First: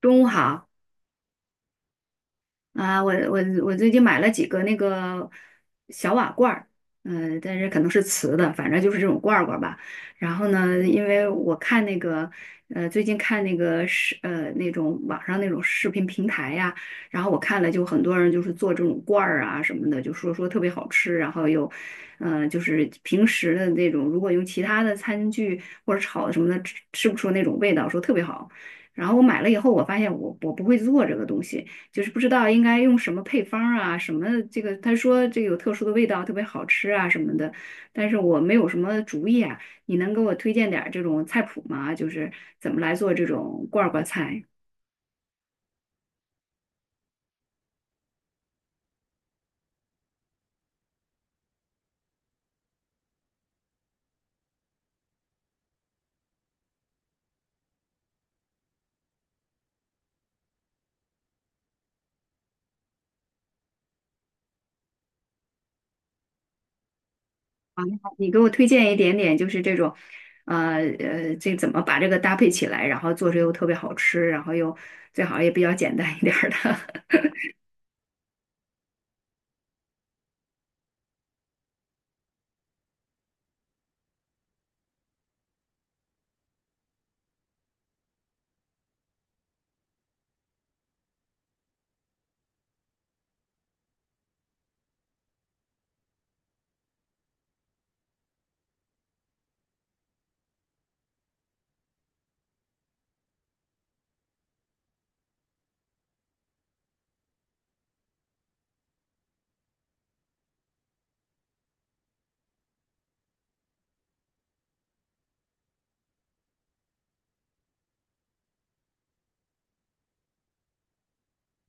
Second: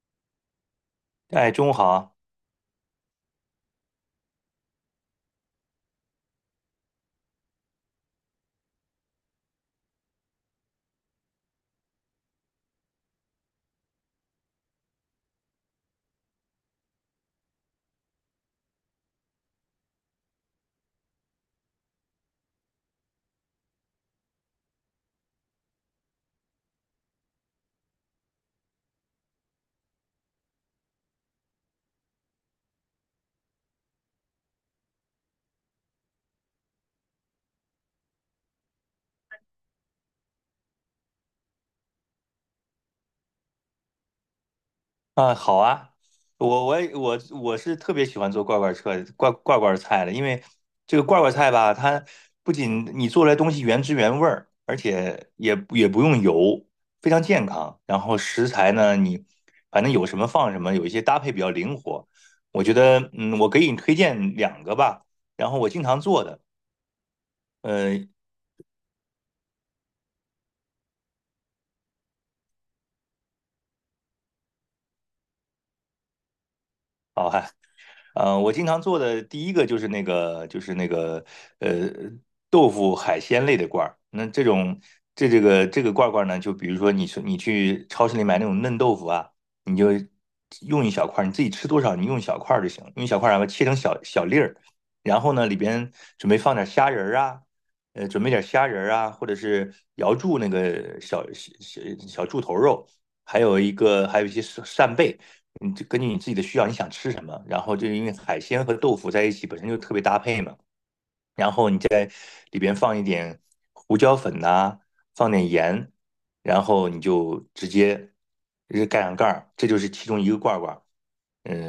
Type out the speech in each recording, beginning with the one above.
中午好哎，中午好啊。啊，我最近买了几个那个小瓦罐儿，但是可能是瓷的，反正就是这种罐儿罐儿吧。然后呢，因为我看那个最近看那个那种网上那种视频平台呀、然后我看了就很多人就是做这种罐儿啊什么的，就说特别好吃，然后又就是平时的那种，如果用其他的餐具或者炒的什么的，吃不出那种味道，说特别好。然后我买了以后，我发现我不会做这个东西。就是不知道应该用什么配方啊，什么这个，他说这个有特殊的味道，特别好吃啊什么的，但是我没有什么主意啊，你能给我推荐点儿这种菜谱吗？就是怎么来做这种罐儿罐菜啊,好啊，我我也我我是特别喜欢做罐罐车罐罐罐菜的，因为这个罐罐菜吧，它不仅你做出来东西原汁原味儿，而且也不用油，非常健康。然后食材呢，你反正有什么放什么，有一些搭配比较灵活。我觉得，我给你推荐两个吧。然后我经常做的，啊？你呃，好你给我推荐一点点，就是这种，这怎么把这个搭配起来，然后做出又特别好吃，然后又最好也比较简单一点儿的。好。我经常做的第一个就是那个呃豆腐海鲜类的罐儿。那这种这个罐儿罐儿呢，就比如说你去超市里买那种嫩豆腐啊，你就用一小块儿，你自己吃多少你用一小块儿就行，用一小块儿然后切成小小粒儿，然后呢里边准备放点虾仁儿啊。准备点虾仁儿啊，或者是瑶柱那个小小柱头肉，还有一个还有一些扇贝，你就根据你自己的需要，你想吃什么，然后就因为海鲜和豆腐在一起本身就特别搭配嘛。然后你在里边放一点胡椒粉呐、放点盐，然后你就直接盖上盖儿，这就是其中一个罐儿罐儿。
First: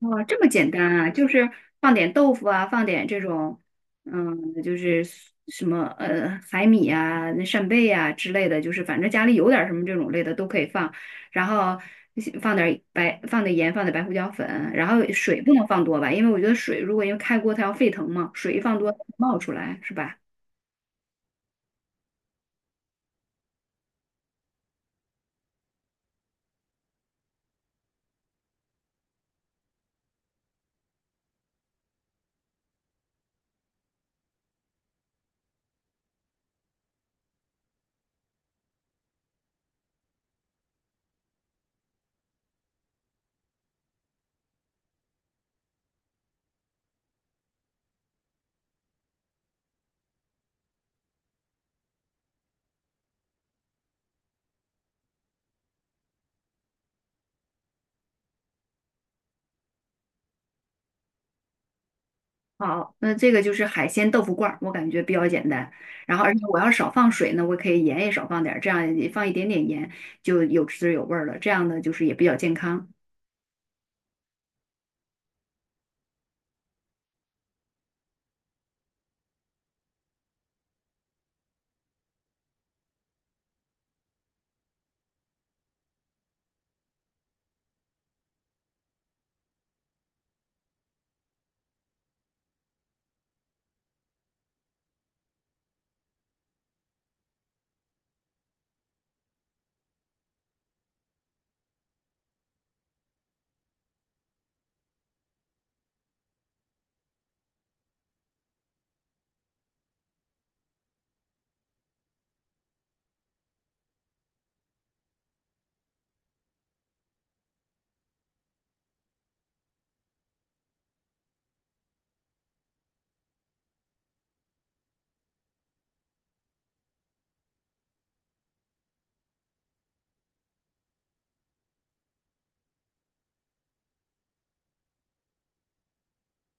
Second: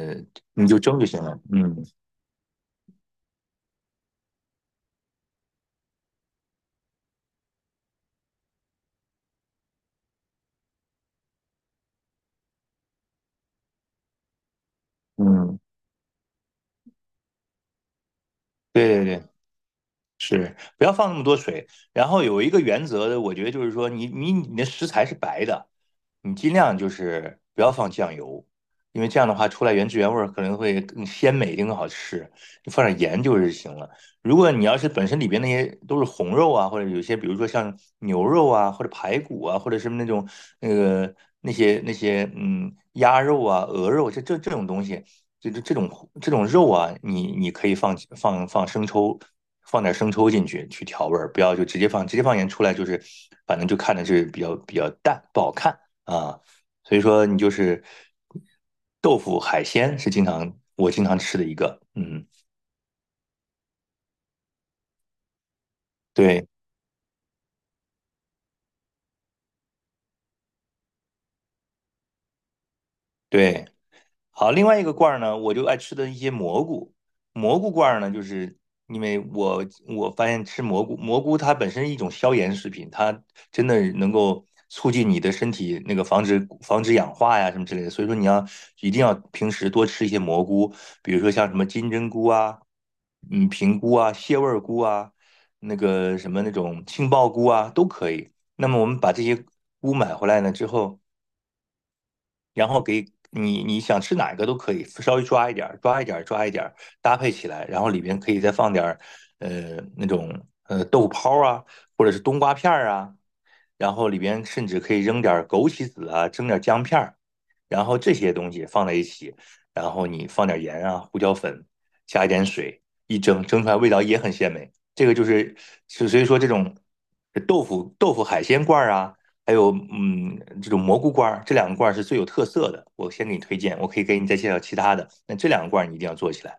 哇，这么你简就单蒸就啊，行就了。是嗯放点豆腐啊，放点这种，嗯，就是什么海米啊、那扇贝啊之类的，就是反正家里有点什么这种类的都可以放，然后放点盐，放点白胡椒粉，然后水不嗯，能放多吧，因为我觉得水如果因为开锅它要沸腾嘛，水一放对多它对对。冒出来是吧？是，不要放那么多水。然后有一个原则，我觉得就是说你的食材是白的，你尽量就是不要放酱油，因为这样的话出来原汁原味儿可能会更鲜美一定更好吃。你放点盐就是行了。如果你要是本身里边那些都是红肉啊，或者有些比如说像牛肉啊，或者排骨啊，或者什么那种那个那些鸭肉啊、鹅肉这种东西，这种肉啊，你可以放生抽。放点生抽进去调味儿，不要就直接放，直接放盐出来就是反正就看着是比较淡，不好看啊。所以说你就是豆腐海鲜是我经常吃的一个。嗯，好，那这个就是海鲜豆腐罐儿，我感觉比较简单。然后，而且对。我要少放水呢，我可以盐也少放点儿，这样也放一点点盐就有滋有味儿了。这样呢，就是也比较健康。对，好，另外一个罐儿呢，我就爱吃的一些蘑菇。蘑菇罐儿呢，就是因为我发现吃蘑菇，蘑菇它本身是一种消炎食品，它真的能够促进你的身体那个防止氧化呀什么之类的。所以说你要一定要平时多吃一些蘑菇，比如说像什么金针菇啊、平菇啊、蟹味儿菇啊、那个什么那种杏鲍菇啊都可以。那么我们把这些菇买回来呢之后，然后给你你想吃哪个都可以，稍微抓一点搭配起来，然后里边可以再放点那种豆腐泡啊，或者是冬瓜片儿啊，然后里边甚至可以扔点枸杞子啊，蒸点姜片儿，然后这些东西放在一起，然后你放点盐啊、胡椒粉，加一点水，一蒸，蒸出来味道也很鲜美。这个就是，所以说这种豆腐海鲜罐啊，还有这种蘑菇罐儿，这两个罐儿是最有特色的。我先给你推荐，我可以给你再介绍其他的。那这两个罐儿你一定要做起来。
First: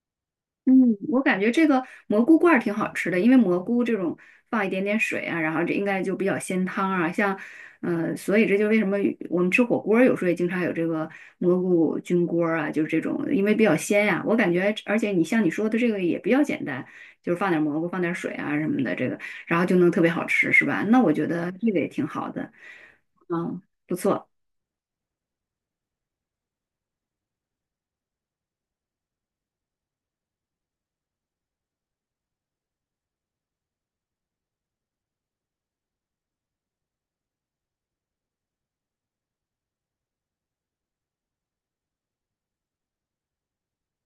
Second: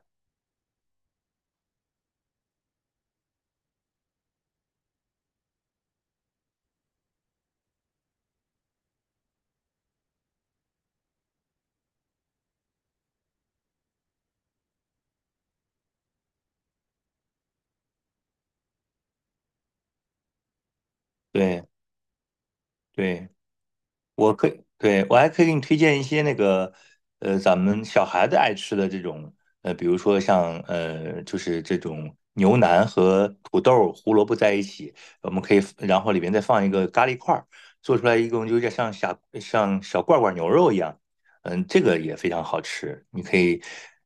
嗯，我感觉这个蘑菇罐儿挺好吃的，因为蘑菇这种放一点点水啊，然后这应该就比较鲜汤啊。像，所以这就为什么我们吃火锅儿有时候也经常有这个蘑菇菌锅儿啊，就是这种，因为比较鲜呀、我感觉，而且你像你说的这个也比较简单，就是放点蘑菇，放点水啊什么的，这个然后就能特别好吃，是吧？那我觉得对。这个也挺好的，对，嗯，不错。我可以，对，我还可以给你推荐一些那个，咱们小孩子爱吃的这种。比如说就是这种牛腩和土豆、胡萝卜在一起，我们可以，然后里面再放一个咖喱块儿，做出来一共就有点像小罐罐牛肉一样。嗯，这个也非常好吃，你可以。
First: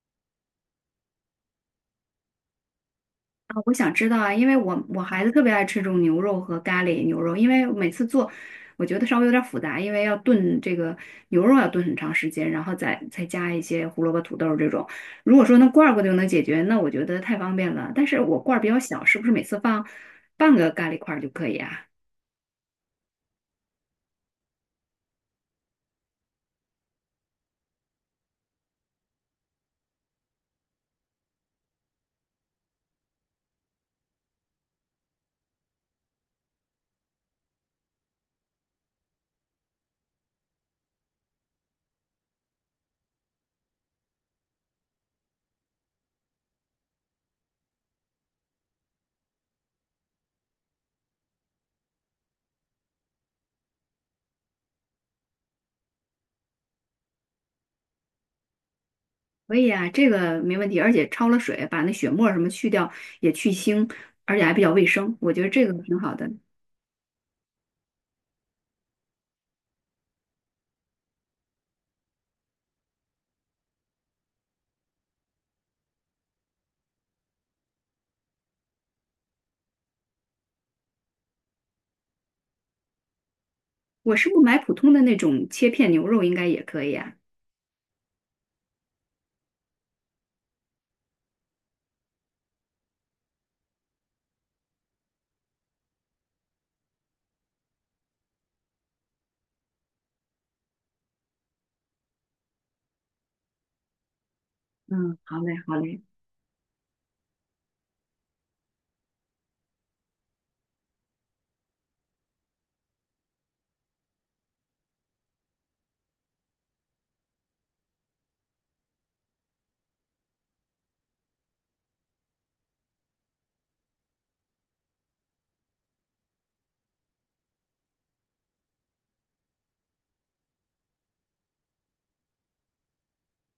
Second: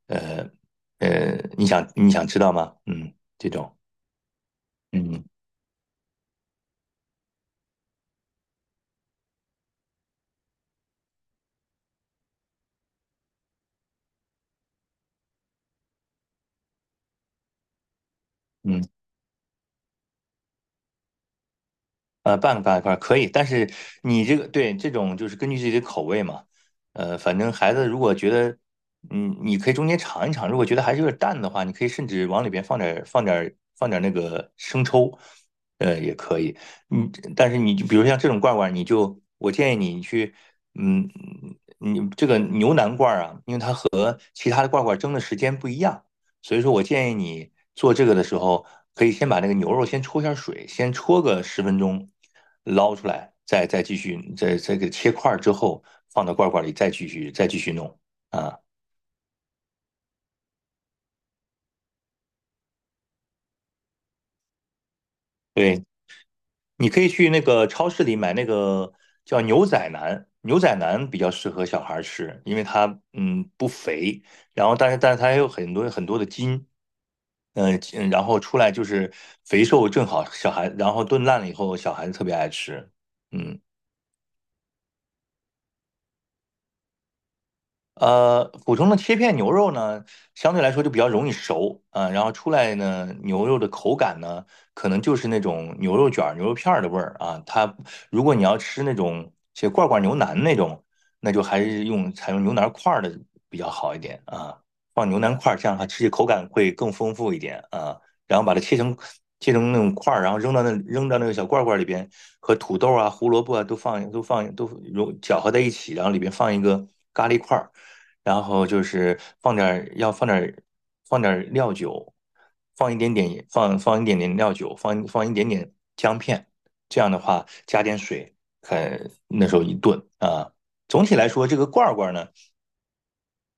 呃你想知道吗？嗯，这啊，我种。想知道啊，因为我孩嗯子特别爱吃这种牛肉和咖喱牛肉，因为每次做，我觉得稍微有点复杂，因为要炖这个牛肉要炖很长时间，然后再加一些胡萝卜、土豆这种。如果说那罐儿罐就能解决，那我觉得太方便了。但是我罐儿比较嗯。小，是不是每次放半个咖喱块儿就可以啊？半个大块儿可以，但是你这个对这种就是根据自己的口味嘛。反正孩子如果觉得，嗯，你可以中间尝一尝，如果觉得还是有点淡的话，你可以甚至往里边放点儿那个生抽，也可以。嗯，但是你就比如像这种罐罐，你就我建议你去。嗯，你这个牛腩罐儿啊，因为它和其他的罐罐蒸的时间不一样。所以说我建议你做这个的时候，可以先把那个牛肉先焯一下水，先焯个十分钟，捞出来，再继续，再给切块儿之后放到罐罐里，再继续弄啊。可以啊，这个没问题，而且焯了水，把那血沫儿什么去掉，也去腥，而且还比较卫生，我觉得这个对，挺好的。你可以去那个超市里买那个叫牛仔腩，牛仔腩比较适合小孩儿吃，因为它不肥，然后但是它也有很多的筋。嗯。然后出来就是肥瘦正好，小孩，然后炖烂了以后，小孩子特别爱吃。嗯。我是不买普通的那种切片牛肉应该也可以啊？普通的切片牛肉呢，相对来说就比较容易熟啊，然后出来呢，牛肉的口感呢，可能就是那种牛肉卷儿、牛肉片儿的味儿啊。它如果你要吃那种些罐罐牛腩那种，那就还是采用牛腩块儿的比较好一点啊。放嗯，牛好腩嘞，块儿，这好样它吃嘞，起口感会更丰富一点啊。然后把它切成那种块儿，然后扔到那个小罐罐里边，和土豆啊、胡萝卜啊都放搅和在一起，然后里边放一个咖喱块儿。然后就是放点儿料酒，放一点点料酒，放一点点姜片，这样的话加点水，看那时候一炖啊。总体来说，这个罐儿罐儿呢，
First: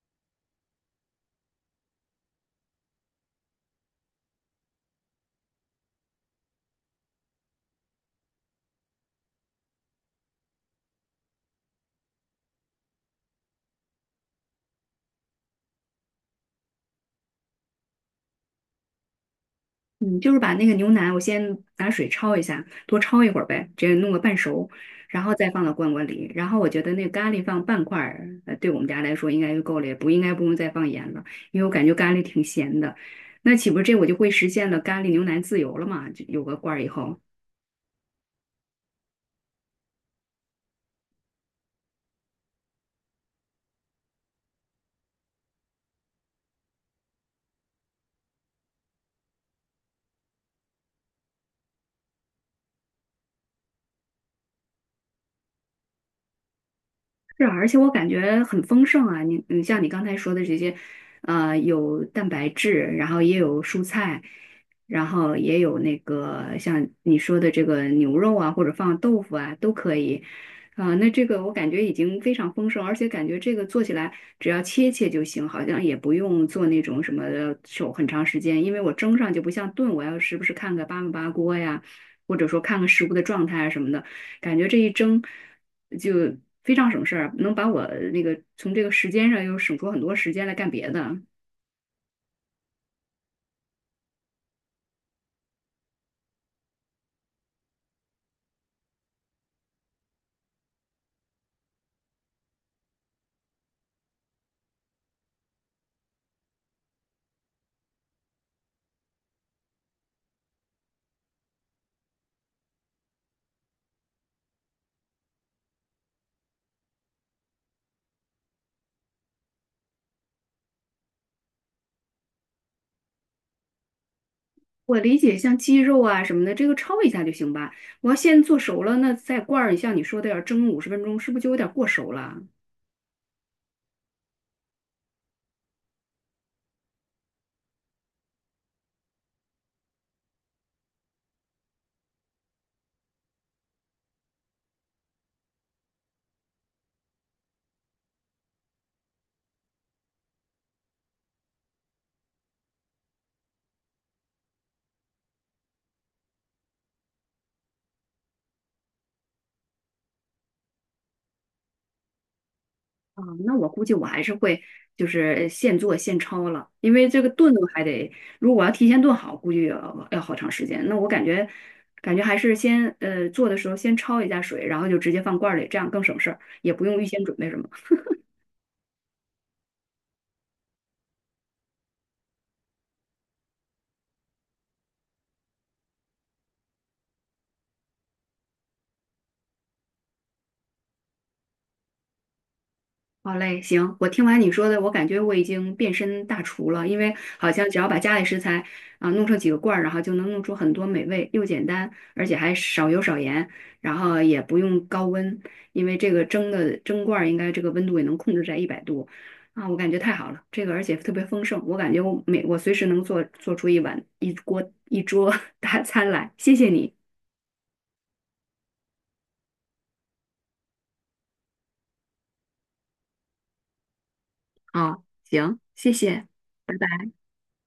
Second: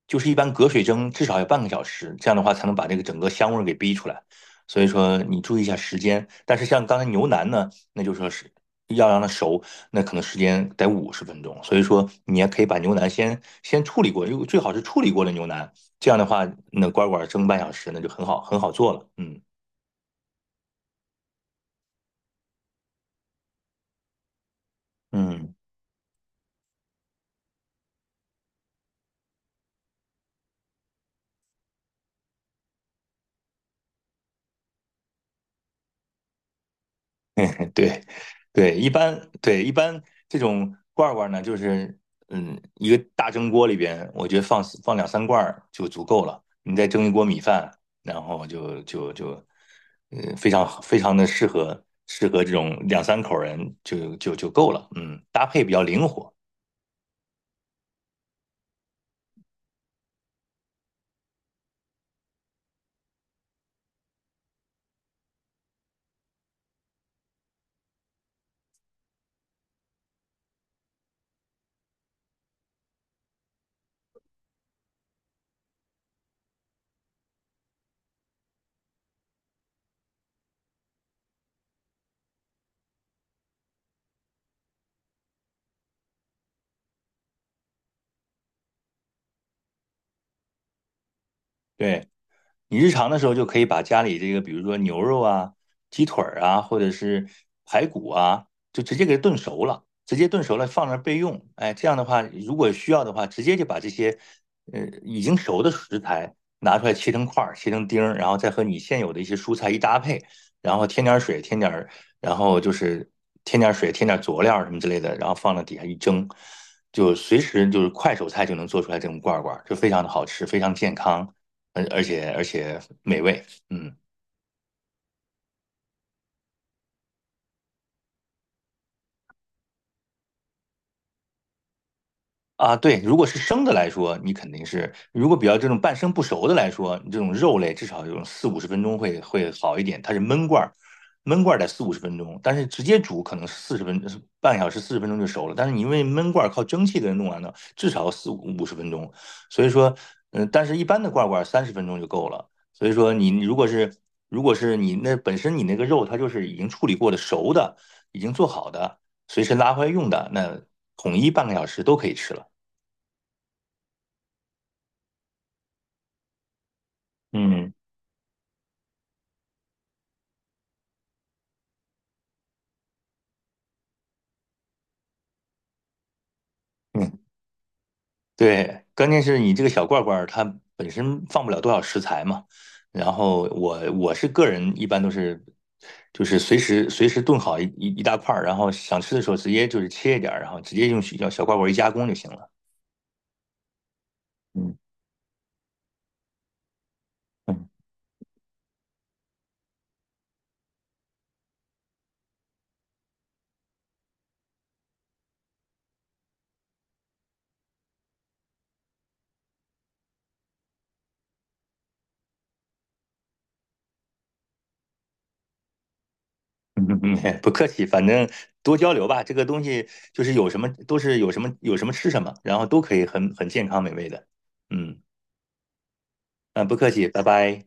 就是一般隔水蒸至少要半个小时，这样的话才能把这个整个香味儿给逼出来。所以说你注意一下时间，但是像刚才牛腩呢，那就说是要让它熟，那可能时间得五十分钟。所以说你也可以把牛腩先处理过，因为最好是处理过的牛腩，这样的话那乖乖蒸半小时，那就很好做了。嗯嗯，就是把那个牛腩，我先拿水焯一下，多焯一会儿呗，接弄个半熟，然后再嗯，放到罐罐里。然后我觉得那个咖喱放半块儿，对我们家来说应该就够了，也不应该不用再放盐了，因为我感觉咖喱挺咸的。那岂不是这我就会实现了咖喱牛腩自由了嘛？就有个罐儿以后，对。一般这种罐儿罐儿呢，就是一个大蒸锅里边，我觉得放两三罐儿就足够了。你再蒸一锅米饭，然后就就就，嗯，非常非常的适合这种两三口人就够了。嗯，搭配比较灵活。是啊，而且我感觉很丰盛啊！你像你刚才说的这些，有蛋白质，然后也有蔬菜，然后也有那个像你说的这个牛肉啊，或者放豆腐啊，都可以。啊、那这个我感觉已经非常丰盛，而且感觉这个做起来只要切切就行，好像也不用做那种什么手很长时间，因为我蒸上就不像炖，我要时不时看个八分八锅呀，或者说看看食物的状态啊什么的，感觉这一蒸。就非常省事儿，能把我那个从这个时间上又省出很多时间来干别的。对，你日常的时候就可以把家里这个，比如说牛肉啊、鸡腿儿啊，或者是排骨啊，就直接给它炖熟了，直接炖熟了放那儿备用。哎，这样的话，如果需要的话，直接就把这些已经熟的食材拿出来切成块儿、切成丁儿，然后再和你现有的一些蔬菜一搭配，然后然后就是添点儿水、添点儿佐料什么之类的，然后放到底下一蒸。就随时就是快手菜就能做出来这种罐儿罐儿，就非常的好吃，非常健康。而且美味。嗯。我理解，像鸡肉啊什么的，这个焯一下就行吧。我要先做熟了，那再罐儿，像你说的要蒸50分钟，是不是就有点过熟了？啊，对，如果是生的来说，你肯定是；如果比较这种半生不熟的来说，你这种肉类至少有四五十分钟会好一点。它是焖罐儿，焖罐儿得四五十分钟，但是直接煮可能是四十分半小时40分钟就熟了。但是你因为焖罐儿靠蒸汽给它弄完了，至少四五十分钟。所以说，但是一般的罐儿罐30分钟就够了。所以说你，如果是你那本身你那个肉它就是已经处理过的熟的，已经做好的，随时拉回来用的，那统一半个小时都可以吃了。啊，那我估计我还是会就是现做现焯了，因为这个炖嗯还得，如果要提前炖好，估计要好长时间。那我感觉感觉还是先做的时候先焯一下水，然后就直接放罐儿里，这样更省事儿，也不用预嗯，先准备什么。对。关键是你这个小罐罐儿它本身放不了多少食材嘛，然后我是个人一般都是就是随时炖好一大块儿，然后想吃的时候直接就是切一点儿，然后直接用小小罐罐儿一加工就行了。好嘞，行，我听完你说嗯的，我感觉我已经变身大厨了，因为好嗯像只要把家里食材啊、弄成几个罐儿，然后就能弄出很多美味，又简单，而且还少油少盐，然后也不用高温，因为这个蒸的蒸罐儿应该这个温度也能控制在100度啊，我感觉太好了，这个而且特别丰盛，我感觉我随时能做出一碗一锅一桌 大餐来，谢谢嗯你嗯，嗯 不客气，反正多交流吧，这个东西就是有什么吃什么，然后都可以很健康美味的。嗯。啊，行，谢谢。啊，不拜客气，拜。拜拜。